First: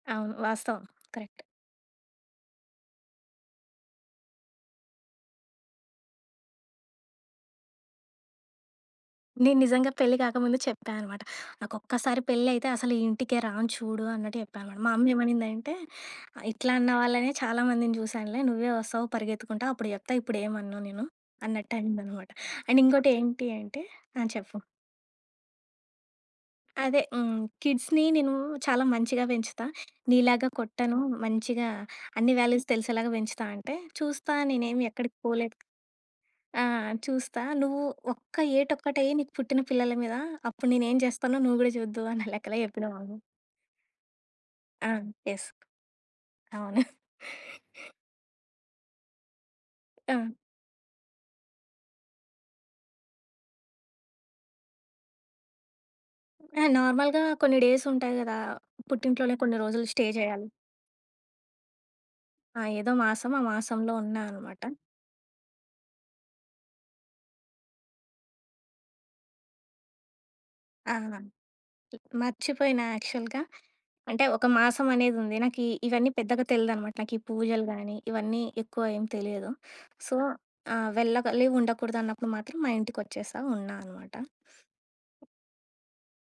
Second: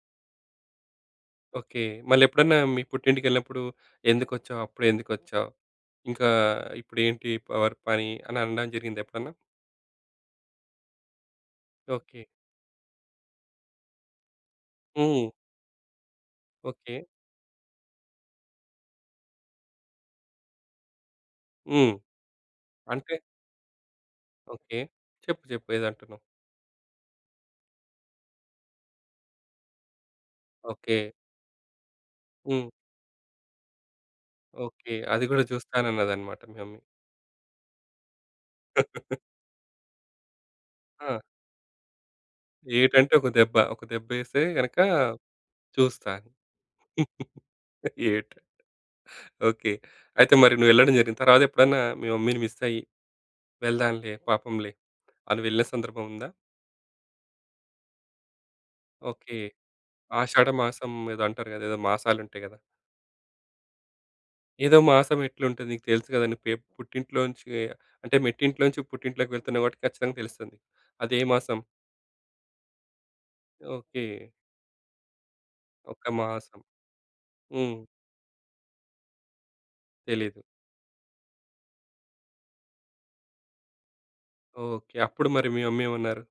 అవును. వాస్తవం. Correct. Okay. మళ్ళెప్పుడన్నా మీ పుట్టింటికెళ్ళినప్పుడూ "ఎందుకొచ్చావు? అప్పుడే ఎందుకొచ్చావు? ఇంకా ఇప్పుడేంటి ప వర్ పని" అని అనడం జరిగిందా ఎప్పుడన్నా? నేను నిజంగా పెళ్లి కాకముందు చెప్పా అనమాట. ఓకే. నాకొక్కసారి పెళ్ళయితే, అసలు ఈ ఇంటికే రాను చూడు అన్నట్టు చెప్పానమాట. మా అమ్మ హ్మ్. ఏమనిందంటే, ఆహ్, "ఇట్లా అన్న ఓకే. వాళ్ళనే చాలా మందిని చూశానులే, నువ్వే వస్తావు పరిగెత్తుకుంటా, అప్పుడు చెప్తా, ఇప్పుడేమనను నేను," హ్మ్. అన్నట్టనిందనమాట. అండ్ అంటే? ఇంకోటేంటి అంటే ఆ! చెప్పు. ఓకే. చెప్పు. చెప్పు. ఏదో అంటున్నావు? అదే హ్మ్, కిడ్స్‌ని నేనూ చాలా మంచిగా పెంచుతా, నీలాగా కొట్టను. ఓకే. మంచిగా అన్ని వాల్యూస్ హ్మ్. తెలిసేలాగా పెంచుతా అంటే, "చూస్తా నేనేమి ఓకే. ఎక్కడికి అది గూడా పోలేదు." చూస్తానన్నదనమాట మీ ఆ! మమ్మీ. "చూస్తా. నువ్వు ఒక్క ఏటొక్కటేయి నీకు పుట్టిన పిల్లల మీద. అప్పుడు నేనేం ఆ! జేస్తానో నువ్వు గూడా చూద్దువు" అన్న లెక్కల చెప్పిన మా ఏటంటే, మమ్మీ. ఒక దెబ్బ. ఒక దెబ్బేస్తే గనక ఆ! యెస్. చూస్తా. అవును. ఏటు ఓకే. ఆ! అయితే, మరి నువ్వెళ్ళడం జరిగింది. తరవాతెప్పుడన్నా మీ మమ్మీని మిస్సయ్యి వెళ్దాంలే, పాపంలే అని వెళ్ళే సందర్భముందా? ఆ! నార్మల్‌గా కొన్ని డేసుంటాయి గదా! పుట్టింట్లోనే ఓకే. కొన్ని రోజులు స్టే జెయ్యాలి. ఆషాడ మాసం ఏదో అంటారు గదా! ఏదో మాసాలుంఉంటాయి గదా! ఆ! ఏదో మాసం ఆ మాసంలో ఉన్నా అనమాట. ఏదో మాసం ఎట్లుంటది? నీకు తెలుసు గదా! నువ్వు పె పుట్టింట్లోంచి అంటే, మెట్టింట్లోంచి పుట్టింట్లోకి వెళ్తున్నవు కాబట్టి ఖచ్చితంగా తెలుస్తది నీకు. ఆ! ల్ అదే మాసం? మర్చిపోయినా యాక్చల్‌గా. అంటే, ఓకే. ఒక మాసమనేదుంది. నాకీ ఒక ఇవన్నీ పెద్దగా మాసం. తెలీదనమాట. నాకీ పూజలు హ్మ్. గానీ, ఇవన్నీ ఎక్కువ ఏం తెలియదు. సో తెలీదు. ఆ! వెళ్ళగలి ఉండకూడదన్నప్పుడు మాత్రం మా ఇంటికొచ్చేశా ఉన్నా అనమాట. ఓకే. అప్పుడు మరి మీ మమ్మీ ఏమన్నారు?